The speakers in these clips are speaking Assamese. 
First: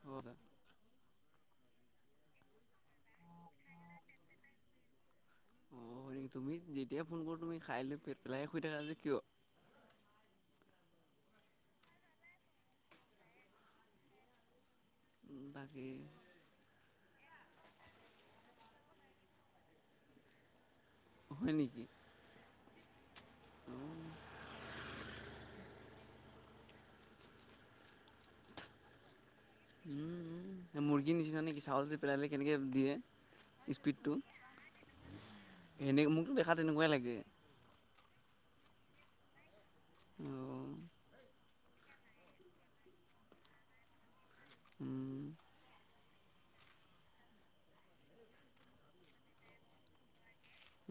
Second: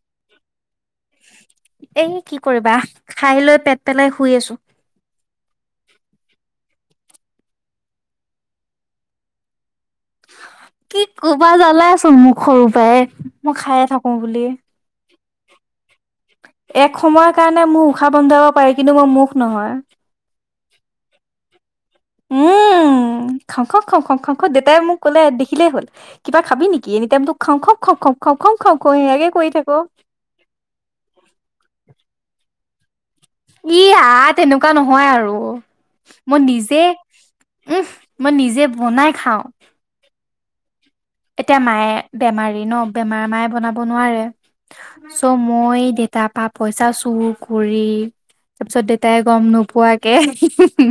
[unintelligible] এ কি কৰিবা খাই লৈ পেট পেলাই শুই আছো। অ হয় তুমি যেতিয়াই ফোন কৰো তুমি খাইলৈ পেট পেলাইে শুই থাকা যে কিয়? কি ক'বা জালাচোন মোক সৰু পৰাই মই খায়ে থাকো বুলি। বাকী। এক সময়ৰ কাৰণে মোৰ উশাহ বন্ধাব পাৰি কিন্তু মই মুখ নহয় হয় নেকি। উম। খং অ খ খং খং খাং খ দেতাই মোক ক'লে দেখিলেই হলিবা খাবি নেকি এনি টাইম মোক খং খ খং খ খং খং। [unintelligible] খ কাকে কৈ থাকো। [unintelligible] হেল্ল। পেলাই কেনেকৈ দিয়ে। [unintelligible] ই স্পীডটো আ তেনেকুৱা নহয় আৰু এনে মোকতো মই দেখাত নিজে তেনেকুৱাই লাগে উম। মই নিজে বনাই খাওঁ। অ এতিয়া মায়ে বেমাৰী ন বেমাৰ মায়ে বনাব নোৱাৰে। উম চ' মই দেতাৰ পা পইচা চুৰ কৰি। তাৰ পিছত দেতাই গম নোপোৱাকে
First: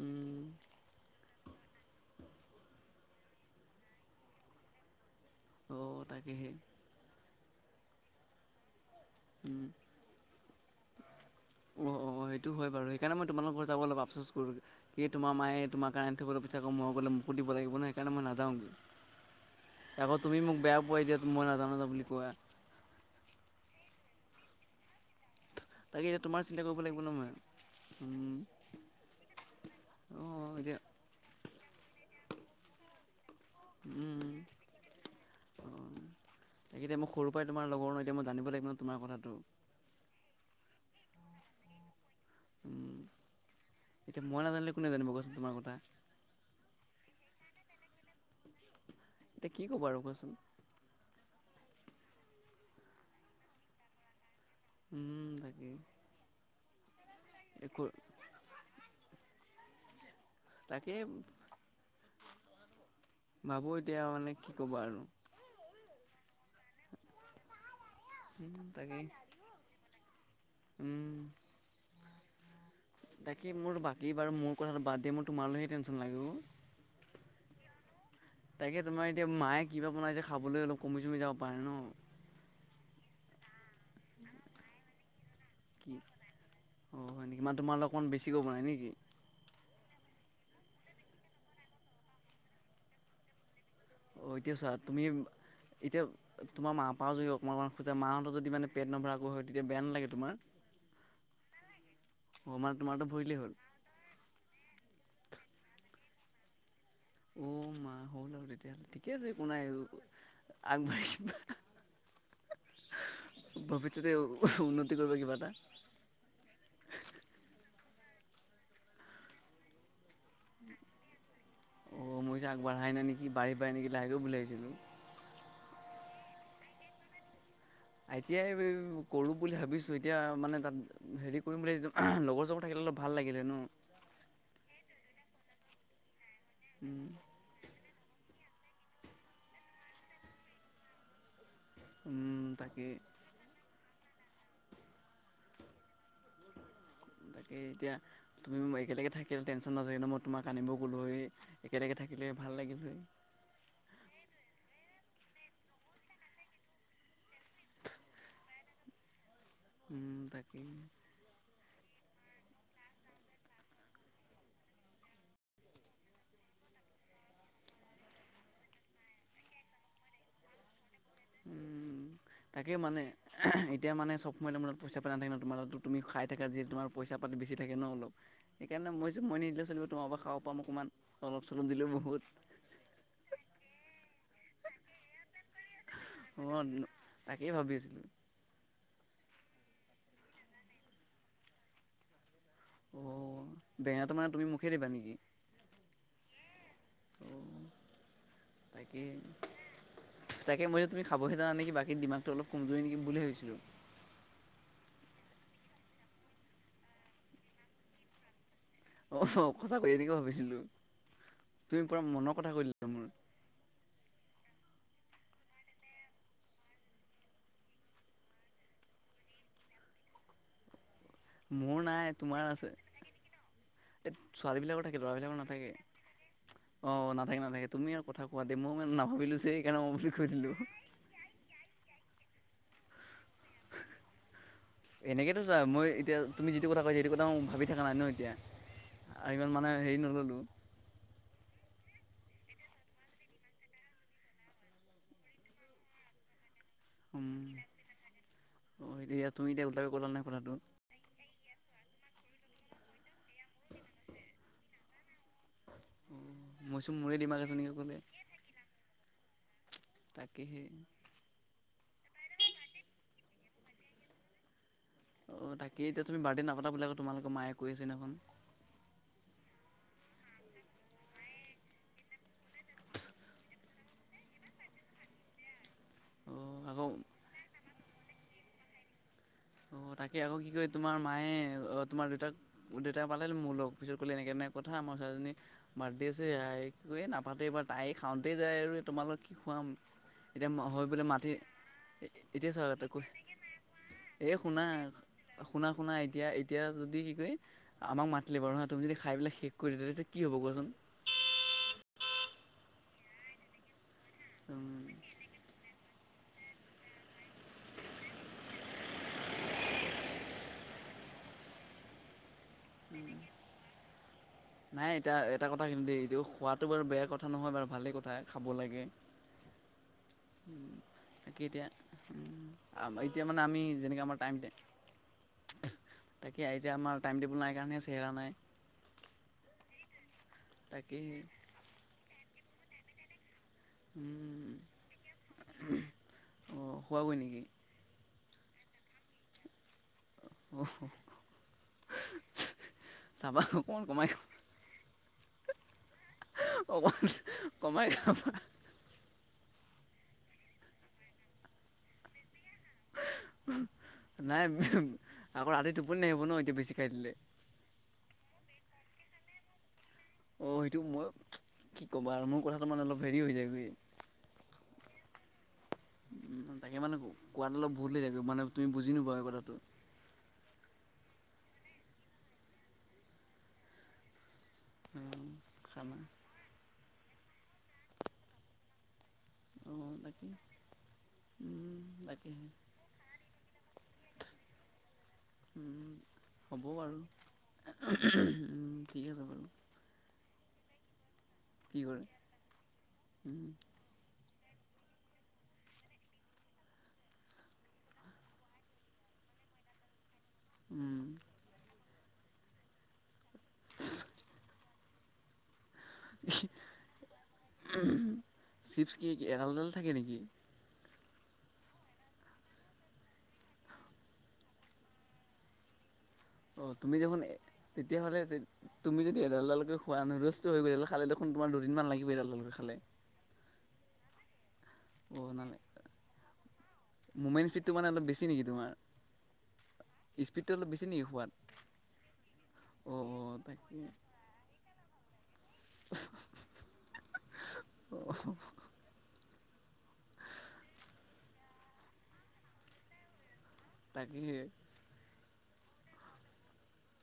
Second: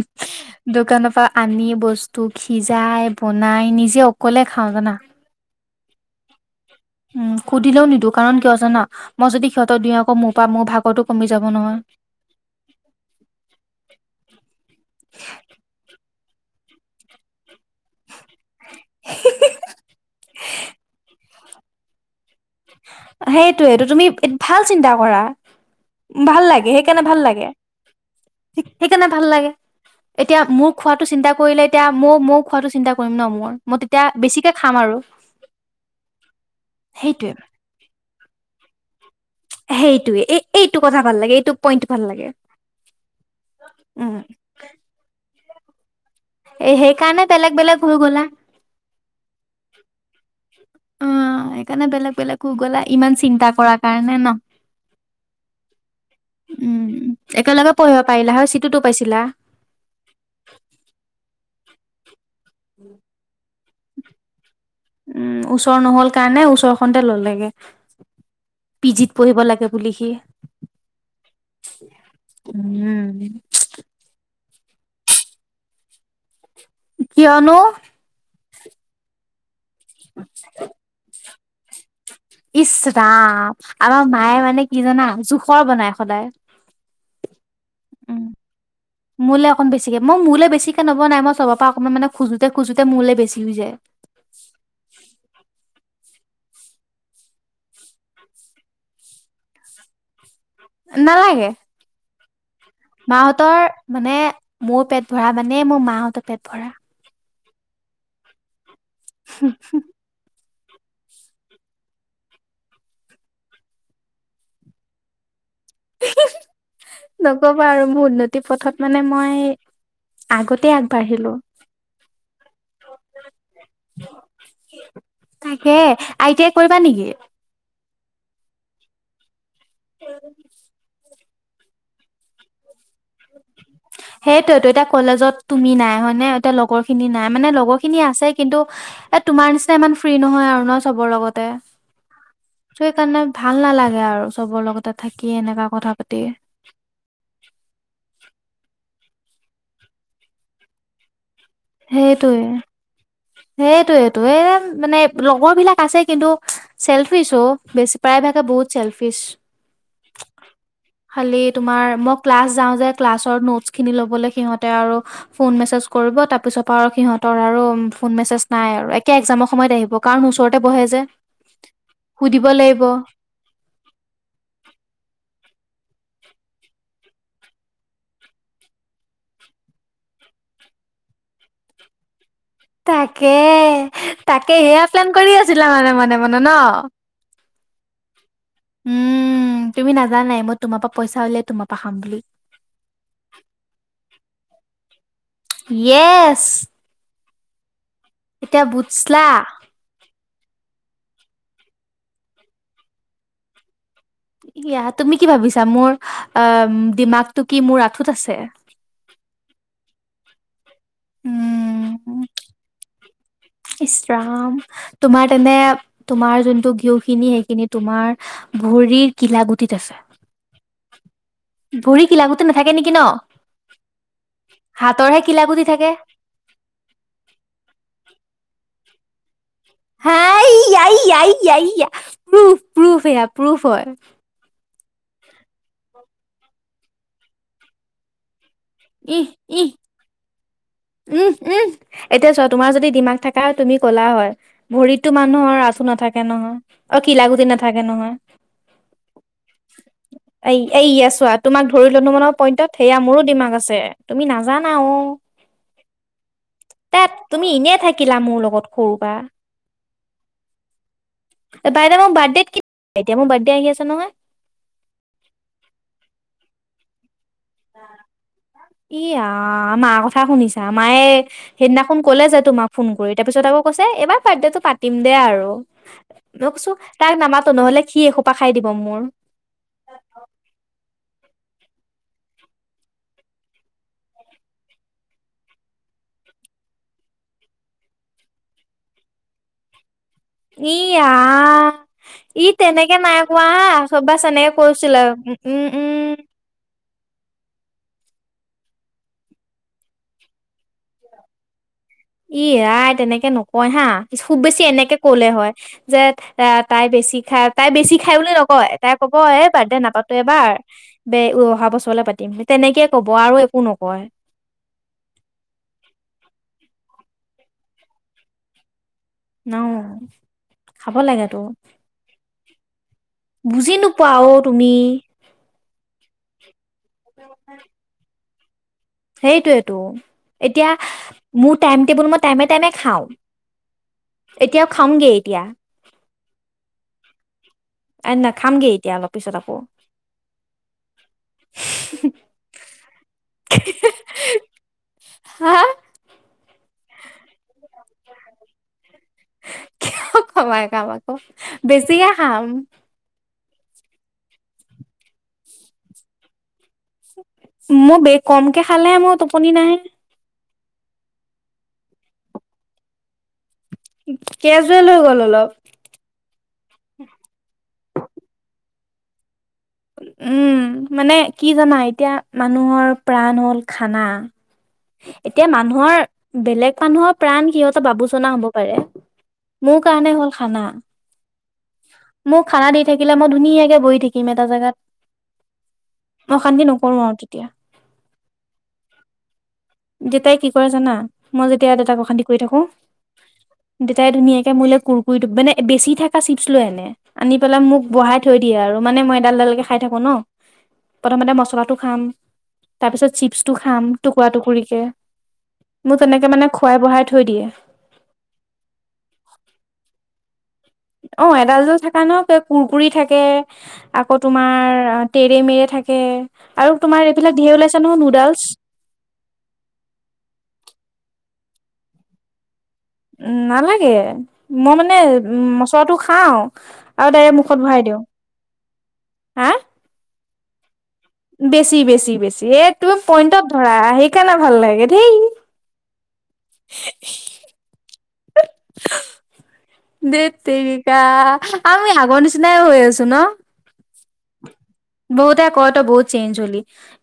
উম দোকানৰ পৰা আনি বস্তু। [unintelligible] সিজাই বনাই নিজে অকলে খাওঁ জানা। [inaudible] উম সুধিলেও নিদো কাৰণ কিয় জানা মই যদি উম সিহঁতক দিওঁ আকৌ মোৰ পৰা মোৰ ভাগটো কমি যাব নহয়। অ অ সেইটো হয় বাৰু, সেইকাৰণে মই তোমালোকৰ যাবলে আপচোচ কৰোঁ। এ তোমাৰ মায়ে তোমাৰ কাৰণে উঠিবলে পিঠা কম মই গলে মোকো দিব লাগিব নে। সেইকাৰণে মই নেযাওঁ আকৌ তুমি মোক বেয়া পোৱা এতিয়া দিয়া মই নাজাওঁ-নাযাওঁ বুলি কোৱা। সেইটোৱেটো তুমি ভাল চিন্তা কৰা। তাকে এতিয়া তোমাৰ ভাল চিন্তা লাগে কৰিব লাগিব সেইকাৰণে ন ভাল মই লাগে, উম সেইকাৰণে ভাল লাগে। এতিয়া মোক খোৱাটো চিন্তা কৰিলে এতিয়া মোক-মোক খোৱাটো চিন্তা কৰিম ন মুৰ। মই তেতিয়া উম বেছিকে খাম আৰু, অঁ তাকে এতিয়া মই সৰুৰ সেইটোৱে। পৰাই তোমাৰ লগৰ ন এতিয়া মই জানিব লাগিব ন তোমাৰ কথাটো। সেইটোয়ে, এই-এইটো কথা ভাল লাগে এইটো পইন্ট উম মই নাজানিলে কোনে নাজানিব কোৱাচোন তোমাৰ কথা। এ সেইকাৰণে বেলেগ-বেলেগ হৈ গ'লা। এতিয়া কি ক'ব আৰু কোৱাচোন। সেকাৰণে বেলেগ-বেলেগ হৈ গলা ইমান চিন্তা কৰাৰ কাৰণে ন? উম, তাকে। উম', একেলগে একো পঢ়িব পাৰিলা হয় চিটোতো পাইছিলা। তাকে। ভাবোঁ এতিয়া মানে কি ক'বা আৰু উম', ওচৰ নহল কাৰণে ওচৰ খনতে ললেগে। উম, তাকে পিজিত পঢ়িব লাগে বুলি সি। উম উম তাকে মোৰ বাকী বাৰু মোৰ কথাটো বাদেই, মোৰ তোমালৈহে টেনচন লাগে অ। কিয়নো? তাকে তোমাৰ এতিয়া মায়ে কিবা বনাইছে খাবলৈ অলপ কমি চমি যাব পাৰে ন? ইচ ৰাম আমাৰ মায়ে মানে কি জানা জোখ অ' হয় নিকি, মানে তোমালে অকন উম বেছিকৈ বনাই নেকি? মোলে বেছিকে মই মোলে বেচিকে নবাই মই চব পৰা অকণমান মানে খোজোঁতে খোজোঁতে মোলে বেছি হৈ যায়। অ', এতিয়া চোৱা তুমি এতিয়া তোমাৰ মাৰ পাও যদি অকমান অকমান খোজা মাহঁত যদি মানে পেট নভৰা আকৌ হয় তেতিয়া বেয়া নালাগে তোমাৰ? নালাগে। অ', মানে তোমাৰতো ভৰিলেই হ'ল মাহঁতৰ মানে, মোৰ পেট ভৰা মানে মোৰ মাহঁতৰ পেট ভৰা। অ', মা হ'ল আৰু তেতিয়া হ'লে ঠিকে আছে একো নাই। আগ বাৰিছ। ভৱিষ্যত উন্নতি কৰিব কিবা এটা। নকবা আৰু মোৰ উন্নতিৰ পথত মানে মই আগতে আগবাঢ়িলো। অ', মই যে আগবঢ়াই নাই নেকি বাঢ়ি পাই নেকি লাহেকেও বোলে আহিছিলোঁ। সে আই টি আই কৰিবা নেকি? আই টি আই কৰো বুলি ভাবিছো এতিয়া মানে তাত হেৰি কৰিম বুলি ভাবিছো, লগৰ-চগৰ সেইটোৱেতো এতিয়া কলেজত তুমি নাই হয় নে? তিয়া লগৰ খিনি নাই মানে লগৰ খিনি আছে কিন্তু, এ তোমাৰ নিচিনা ইমান ফ্ৰী নহয় আৰু ন চবৰ লগতে। উম, ত' তাকেই এইকাৰণে ভাল নালাগে। গে আৰু চবৰ লগতে থাকি এনেকা কথা পাতি। তাকে এতিয়া তুমি মই একেলগে থাকিলে টেনচন নহলে হয় ন, মই তোমাক আনিবও গলোঁ হয়। এ সেইটোৱে, সেইটোৱেইটো, এ মানে লগৰ বিলাক আছে কিন্তু চেলফিচ অ বেছি প্ৰায়ভাগে বহুত চেলফিচ। উম, তাকে। তোমাৰ মই ক্লাছ যাওঁ যে, ক্লাছৰ নটচ খিনি লবলৈ সিহঁতে আৰু ফোন মেচেজ কৰিব তাপ তাৰপিছৰ পৰা আৰু সিহঁতৰ আৰু ফোন মেছেজ নাই আৰু একে এক্সামৰ সময়ত আহিব, কাৰণ মোৰ ওচৰতে বহে যে। উম, সুধিব তাকে লাগিব মানে এতিয়া মানে চব সময় তোমাৰ লগত পইচা পেলাই নাথাকে ন তোমাৰ লগত তুমি খাই থাকা যিহেতু তোমাৰ পইচা পাতি বেছি থাকে ন অলপ, সেইকাৰণে মই যে মই নিদিলেওঁ চলিব তোমাৰ অৱ খাব পাম। অকমান অলপ চলপ দিলেও বহুত তাকে তাকে সেয়া প্লেন কৰি আছিলা মানে [unintelligible] অ তাকেই ভাবি আছিলোঁ উম তুমি নাজানাই মই তোমাৰ পৰা পইচা উলিয়াই তোমাৰ পৰা খাম বুলি দিবানিকী ইয়েচ অঁ এতিয়া তাকে বুজলা তাকে মইয়ো তুমি খাবহে যাও নেক বাকী দিমাগটো অলপ কমজৰি নেকি বুলি ভাবছিলো [unintelligible] এয়া তুমি কি ভাবিছা মোৰ অ দিমাগটো কি মোৰ আঁঠুত আছে অ সঁচাকৈ এনেকে ভাবিছিলোঁ তুমি পুৰা উম মনৰ কথা কৈ দিলা মোৰ ইছৰাম তোমাৰ তেনে তোমাৰ যোনটো ঘিও খিনি সেইখিনি তোমাৰ ভুৰ শৰীৰ কিলা কিলাকুটিত আছে [unintelligible] [inaudible] মোৰ নাই ভৰি তোমাৰ কিলাগতি আছে নাথাকে নেকি ন [unintelligible] এই ছোৱালী বিলাকৰ থাকে হাতৰহে লৰাবিলাকৰ কিলাকুটি নাথাকে থাকে অ নাথাকে নাথাকে তুমি আৰু কথা কোৱা দে মই মানে নাভাবিলো যে মই বুলি হে কৈ দিলো ইয়া ইয়া ইয়া ইয়া প্ৰুফ প্ৰুফ এয়া প্ৰুফ হয় [unintelligible] এনেকেতো চোৱা মই এতিয়া তুমি যিটো কথা কৈছা সেইটো কথা ভাবি থকা নাই ন এতিয়া ইহ আৰু ইমান ইহ মানে হেৰি নললো উম উম এতিয়া চোৱা তোমাৰ যদি দিমাগ থাকা হয় তুমি ক'লা হয় ভৰিতো মানুহৰ আ ঠু নাথাকে নহয় অ কিলাগুতি নাথাকে নহয় এতিয়া তুমি এতিয়া ওলাবি ক'লা নাই এ কথাটো এইআ ছোৱা তোমাক ধৰি [unintelligible] লো পইন্টত সেয়া মোৰো দিমাগ আছে তুমি নাজানা অ মই চোন তাত মোৰে দিমাগ তুমি আছে নেকি এনে ক'লে থাকিলা মোৰ লগত সৰু পা তাকেহে বাতদে মোৰ বাৰ্থডেত কি এয়া মোৰ বাৰ্থডে আহি আছে নহয় অ তাকেইটো তুমি বাৰ্থডে নাপাতিবা ক তোমালোক ইয়া মা ক কথা শুনিছা মায়ে সেইদিনাখনো ক'লে যে তোমাক ফোন কৰি তাৰ পিছত আকৌ কৈছে এবাৰ বাৰ্থডেটো পাতিম দে [unintelligible] আৰু অ মই কৈছো আকৌ তাক নামাতো নহলে কি এসোপা খাই দিব মোৰ অ তাকে আকৌ কি কয় তোমাৰ মায়ে তোমাৰ দেউতাক দেউতা পালে মোৰ লগ পিছত ক'লে এনেকে এনেকে কথা মই [unintelligible] ছোৱালীজনীৰ বাৰ্থডে আছে কি কয় এ নাপাতো এইবাৰ তাই খাওঁতেই যায় আৰু তোমালো কি খুৱাম [unintelligible] ই হৈ বোলে আ মাতি ই তেনেকে নাই কোৱা হা চবে [unintelligible] এ শুনা শুনা শুনা এতিয়া এতিয়া যদি কি কৰি আমাক মাতিলে বাৰু হা তুমি যদি খাই পেলাক শেষ কৰি দিয়া তেতিয়া কি হব কোৱাচোন [unintelligible] ই, আই, তেনেকে নকয় হা। খুব বেছি এনেকে ক'লে হয়। যে, এ, তাই বেছি খায়। তাই বেছি খায় বুলি নকয়, তাই ক'ব এ, বাৰ্থডে নাপাতোঁ এবাৰ। দে অহা বছৰলে পাতিম। তেনেকে কব আৰু একো নকয়। নাই। এতিয়া, এটা কথা কিন্তু দেই, এইটো খোৱাটো বাৰু বেয়া কথা নহয় বাৰু ভালে কথা খাব লাগে। [unintelligible] খাব লাগেতো তাকে, এতিয়া আকৌ এতিয়া মানে, আমি বুজি যেনেকে নোপোৱা আমাৰ অ টাইম, তুমি এতিয়া এতিয়া আমাৰ, টাইম টেবুল নাই কাৰনে, চেহেৰা নাই। সেইটোৱেতো, এতিয়া তাকে মোৰ টাইম টেবুল, মই টাইমে, টাইমে, খাওঁ। এতিয়াও খাওঁগে এতিয়া। অঁ খোৱাগৈ নেকি এ নাখামগে এতিয়া অলপ পিছত আকৌ। [unintelligible] চাবা, অকমান কমাই খাবা। হা অকমান কমাই খাবা। কিয়, কমাই কাম আকৌ, বেছিহে খাম। নাই। আকৌ, ৰাতি টোপনি নাহিব ন' এতিয়া বেছিক মোৰ বে কমকে খালেহে মোৰ টোপনি নাহে। অ'! সেইটো মই কি ক'বা, মোৰ কথাটো তাৰ মানে, অলপ হেৰি হৈ যায়গৈ। কেজুৱেল হৈ গ'ল অলপ। তাকে মানে, কোৱাত অলপ ভুল হৈ যাইগৈ, মানে, তুমি বুজি নোপোৱা এই কথাটো। উম! মানে, কি জানা এতিয়া মানুহৰ প্ৰাণ হ'ল খানা। এতিয়া, মানুহৰ খানা বেলেগ মানুহৰ প্ৰাণ সিহঁতৰ বাবু চনা হ'ব পাৰে। মোৰ অঁ কাৰণে তাকে হ'ল খানা। মোক তাকেহে খানা দি থাকিলে মই ধুনীয়াকে বহি থাকিম। এ এটা জেগাত। অশান্তি হ'ব নকৰো বাৰু আৰু তেতিয়া। উম, ঠিক আছে বাৰু। দেউতাই কি জানা মই যেতিয়া কি দেউতাক কৰে অশান্তি কৰি থাকোঁ। দেউতাই ধুনীয়া কে মোলে, কুৰকুৰিটো মানে, বেচি থাকা চিপছ লৈ আনে, আনি পেলাই মোক বহাই থৈ দিয়ে আৰু। মানে, মই এডাল, এডালকে খায় থাকোঁ ন'। প্ৰথমতে, মছলাটো খাম। তাৰপিছত, চিপছটো খাম টুকুৰা, টুকৰিকে। চিপছ কি এডাল, এডাল থাকে নেকি? অ'! এডাল যে, থাকা ন' কুৰকুৰি থাকে, আকৌ তোমাৰ তেৰে মেৰে থাকে। অ'! আৰু তুমি তোমাৰ দেখোন এইবিলাক ধেৰ ওলাইছে নহয় তেতিয়াহ'লে, নুডলছ তুমি যদি এডাল এডালকে খোৱা, নষ্ট হৈ গোটেইকেইডাল খালে দেখো দেখোন তোমাৰ দুদিনমান লাগিব এডাল, এডালকে খালে। উম, নালাগে। মই মানে, অ' নালে মচলাটো খাওঁ আৰু ডাইৰেক্ট মুভমেণ্ট মুখত স্পীডটো ভৰাই মানে দিওঁ। অলপ বেছি নেকি তোমাৰ? হা স্পীডটো অলপ বেছি নেকি? খোৱাত? বেছি, বেছি, বেছি, এ, তুমি অ' অ' পইণ্টত ধৰা তাকে সেইকাৰণে ভাল লাগে ধেই। [unintelligible] ধেৎ তেৰিকা, আমি আগৰ নিচিনাই হৈ আছো ন'? তাকেহে। বহুতে কয়, তই বহুত চেঞ্জ হলি!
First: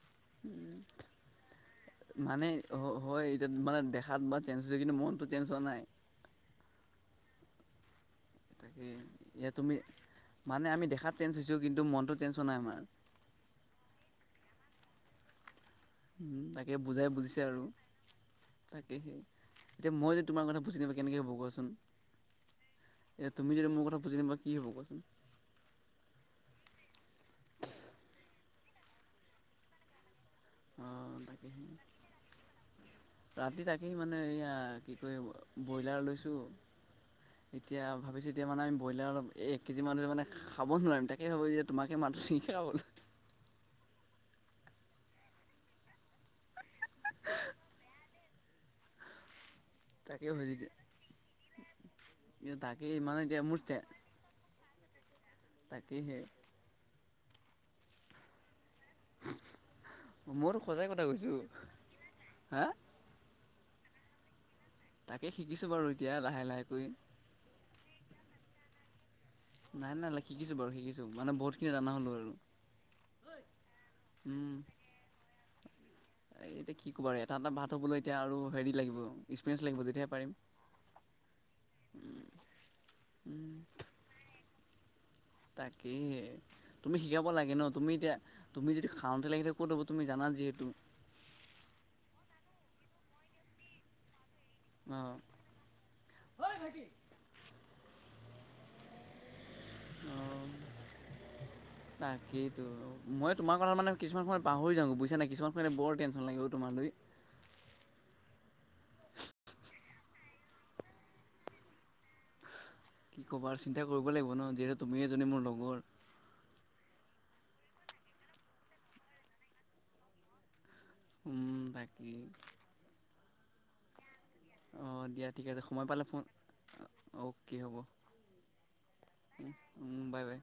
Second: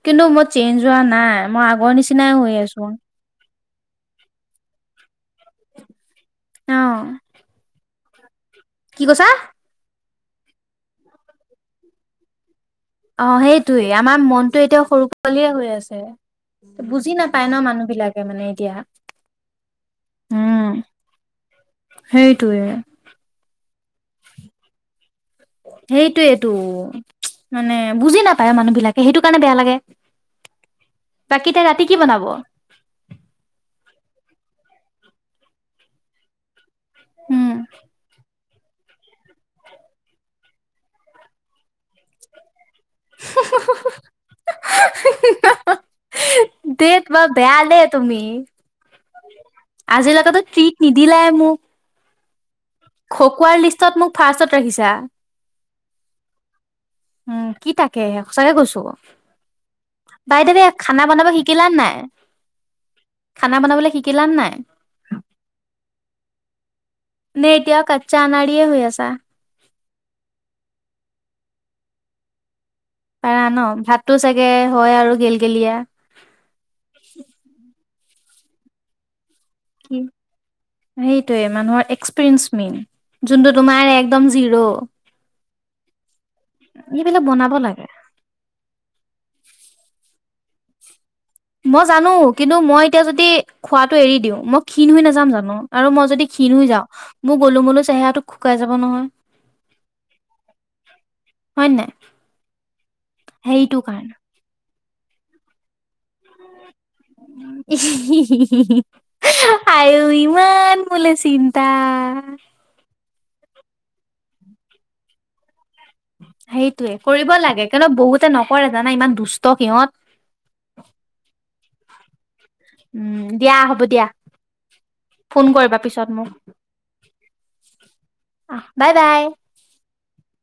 কিন্তু, মই চেঞ্জ হোৱা নাই, মই আগৰ নিচিনাই মানে হৈ আছোঁ। হয় এতিয়া মানে, দেখাত বা চেঞ্জ হৈছে, কিন্তু, মনটো চেঞ্জ হোৱা নাই। অ'! তাকে, কি কৈছা এ, তুমি মানে, আমি দেখাত চেঞ্জ হৈছোঁ। কিন্তু, মনটো চেঞ্জ হোৱা নাই আমাৰ। অ'! সেইটোৱে, আমাৰ মনতটোৱে এতিয়া সৰু পোৱালিয়ে হৈ আছে। তাকে বুজাই বুজি বুজিছে নাপায় আৰু ন' মানুহ বিলাকে। মানে এতিয়া তাকেহে, এতিয়া মই যদি তোমাৰ কথা উম বুজি নাপালে, কেনেকে হ'ব কোৱাচোন? সেইটোয়ে এতিয়া তুমি যদি মোৰ কথা বুজি নোপোৱা কি হ'ব কোৱাচোন? সেইটোৱেইটো। মানে বুজি নাপায় মানুহ বিলাকে সেইটো কাৰণে বেয়া লাগে। অঁ বাকি তাই তাকেহে ৰাতি কি বনাব? ৰাতি তাকেই মানে এয়া কি কয় ব্ৰইলাৰ লৈছোঁ, উম এতিয়া ভাবিছিল এতিয়া মানে আমি বইলাৰ অলপ এক কেজি মানে মানে খাব নোৱাৰিম তাকেই ভাবিছোঁ, তোমাকে মাটো নেকি খাবলে। [unintelligible] [unintelligible] ধেৎ বৰ বেয়া দেই তুমি। আজিৰ তাকে লৈকেটো ভাবিছোঁ ট্ৰিট নিদিলাই মোক। এতিয়া তাকে মানে এতিয়া মোৰ খকুৱাৰ লিষ্টত মোক ফাৰ্ষ্টত ৰাখিছা। তাকেহে উম কি তাকে সঁচাকে কৈছো। মইতো বাইদাৱে, সঁচাই খানা কথা বনাব কৈছোঁ শিকিলা নে নাই? হা খানা বনাবলৈ শিকিলানে নাই? তাকে শিকিছোঁ বাৰু এতিয়া লাহে লাহেকৈ। চানাৰীয়ে হৈ আছা। নাই নাই নাই শিকিছো বাৰু শিকিচো মানে বহুত খিনি জানা হ'লো আৰু। পাৰা ন ভাতটো চাগে হয় আৰু গেল গেলিআ। এ এতিয়া কি কবাৰে এটা এটা ভাত হবলৈ এতিয়া আৰু হেৰি লাগিব। এক্সপিৰিয়েঞ্চ লাগিব তেতিয়া পাৰিম। সেইটোয়ে মানুহৰ এক্সপিৰিয়েঞ্চ মেইন যোনটো তোমাৰ একদম জিৰ। তাকে তুমি এইবিলাক শিকাব লাগে বনাব ন তুমি এতিয়া তুমি যদি খাওঁতে লাগিলে ক'ত হব তুমি জানা যিহেতু। টো। মই জানো কিন্তু মই এতিয়া যদি খোৱাটো এৰি দিওঁ। মই ক্ষীণ হৈ অঁ নাযাম জানো আৰু মই যদি ক্ষীণ হৈ যাও মই গ'লো মোলু চেহেৰাটো শুকাই যাব নহয়। অ হয় নাই তাকেইতো মই তোমাৰ কথা সেইটো মানে কাৰণে কিছুমান সময়ত পাহৰি যাওঁ। বুইছা নাই কিছুমান [unintelligible] বৰ টেনশ্যন লাগে তোমাক লৈ। ইহ হি হি হি আঐ ইমান মোলে চিন্তা। কি ক'বা আৰু চিন্তা কৰিব লাগিব ন যিহেতু তুমি এজনী মোৰ লগৰ। সেইটোয়ে কৰিব লাগে কিয়নো বহুতে নকৰে জানা ইমান দুষ্ট সিহঁত। তাকেই। উম দিয়া হ'ব দিয়া। অঁ দিয়া ঠিক ফোন আছে কৰিবা সময় পালে পিছত ফোন মোক অকে হ'ব। অ বাই বাই। Bye bye.